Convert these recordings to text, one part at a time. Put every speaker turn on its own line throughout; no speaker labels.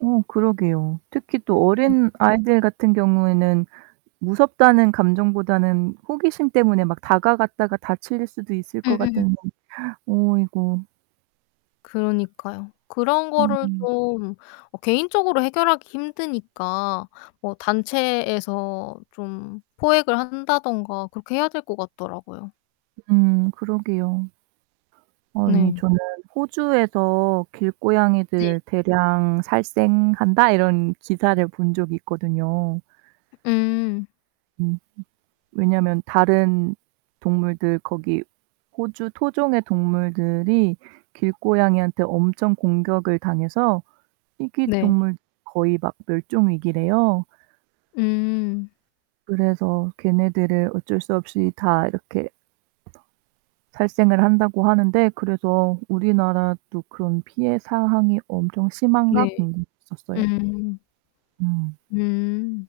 어 그러게요. 특히 또
음.
어린 아이들 같은 경우에는 무섭다는 감정보다는 호기심 때문에 막 다가갔다가 다칠 수도 있을 것
음 음.
같은데. 어이고.
그러니까요. 그런 거를
음음.
좀 어 개인적으로 해결하기 힘드니까 뭐 단체에서 좀 포획을 한다든가 그렇게 해야 될 것 같더라고요.
음 그러게요. 아니
네.
저는 '호주에서
네.
길고양이들 대량 살생한다.' 이런 기사를 본 적이 있거든요.
음.
음. 왜냐면 다른 동물들 거기 호주 토종의 동물들이 길고양이한테 엄청 공격을 당해서 희귀
네.
동물 거의 막 멸종 위기래요.
음.
그래서 걔네들을 어쩔 수 없이 다 이렇게 살생을 한다고 하는데 그래서 '우리나라도 그런 피해 사항이 엄청 심한가?'
네.
궁금했었어요.
음.
음.
음.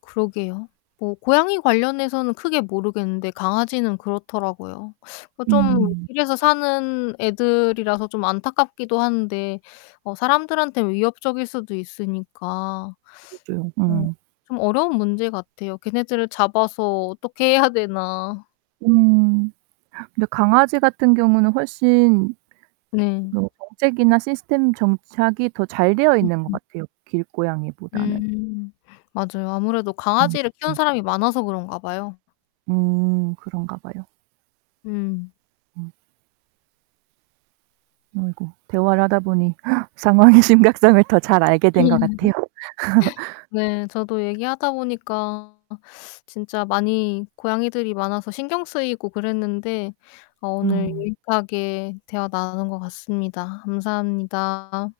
그러게요. 뭐 고양이 관련해서는 크게 모르겠는데 강아지는 그렇더라고요. 좀
음.
길에서 사는 애들이라서 좀 안타깝기도 한데 어 사람들한테 위협적일 수도 있으니까 어
그죠. 음.
좀 어려운 문제같아요. 걔네들을 잡아서 어떻게 해야 되나?
음. 근데 강아지 같은 경우는 훨씬
네.
뭐 정책이나 시스템 정착이 더 잘 되어 있는 것
음음.
같아요, 길고양이보다는.
음 맞아요. 아무래도
음
강아지를 키우는
음.
사람이 많아서 그런가 봐요.
음 그런가 봐요.
음.
음. 아이고 대화를 하다 보니 상황의 심각성을 더 잘 알게 된 것 같아요.
네 저도 얘기하다 보니까 진짜 많이 고양이들이 많아서 신경쓰이고 그랬는데 어 오늘
음.
유익하게 대화 나눈 것 같습니다. 감사합니다.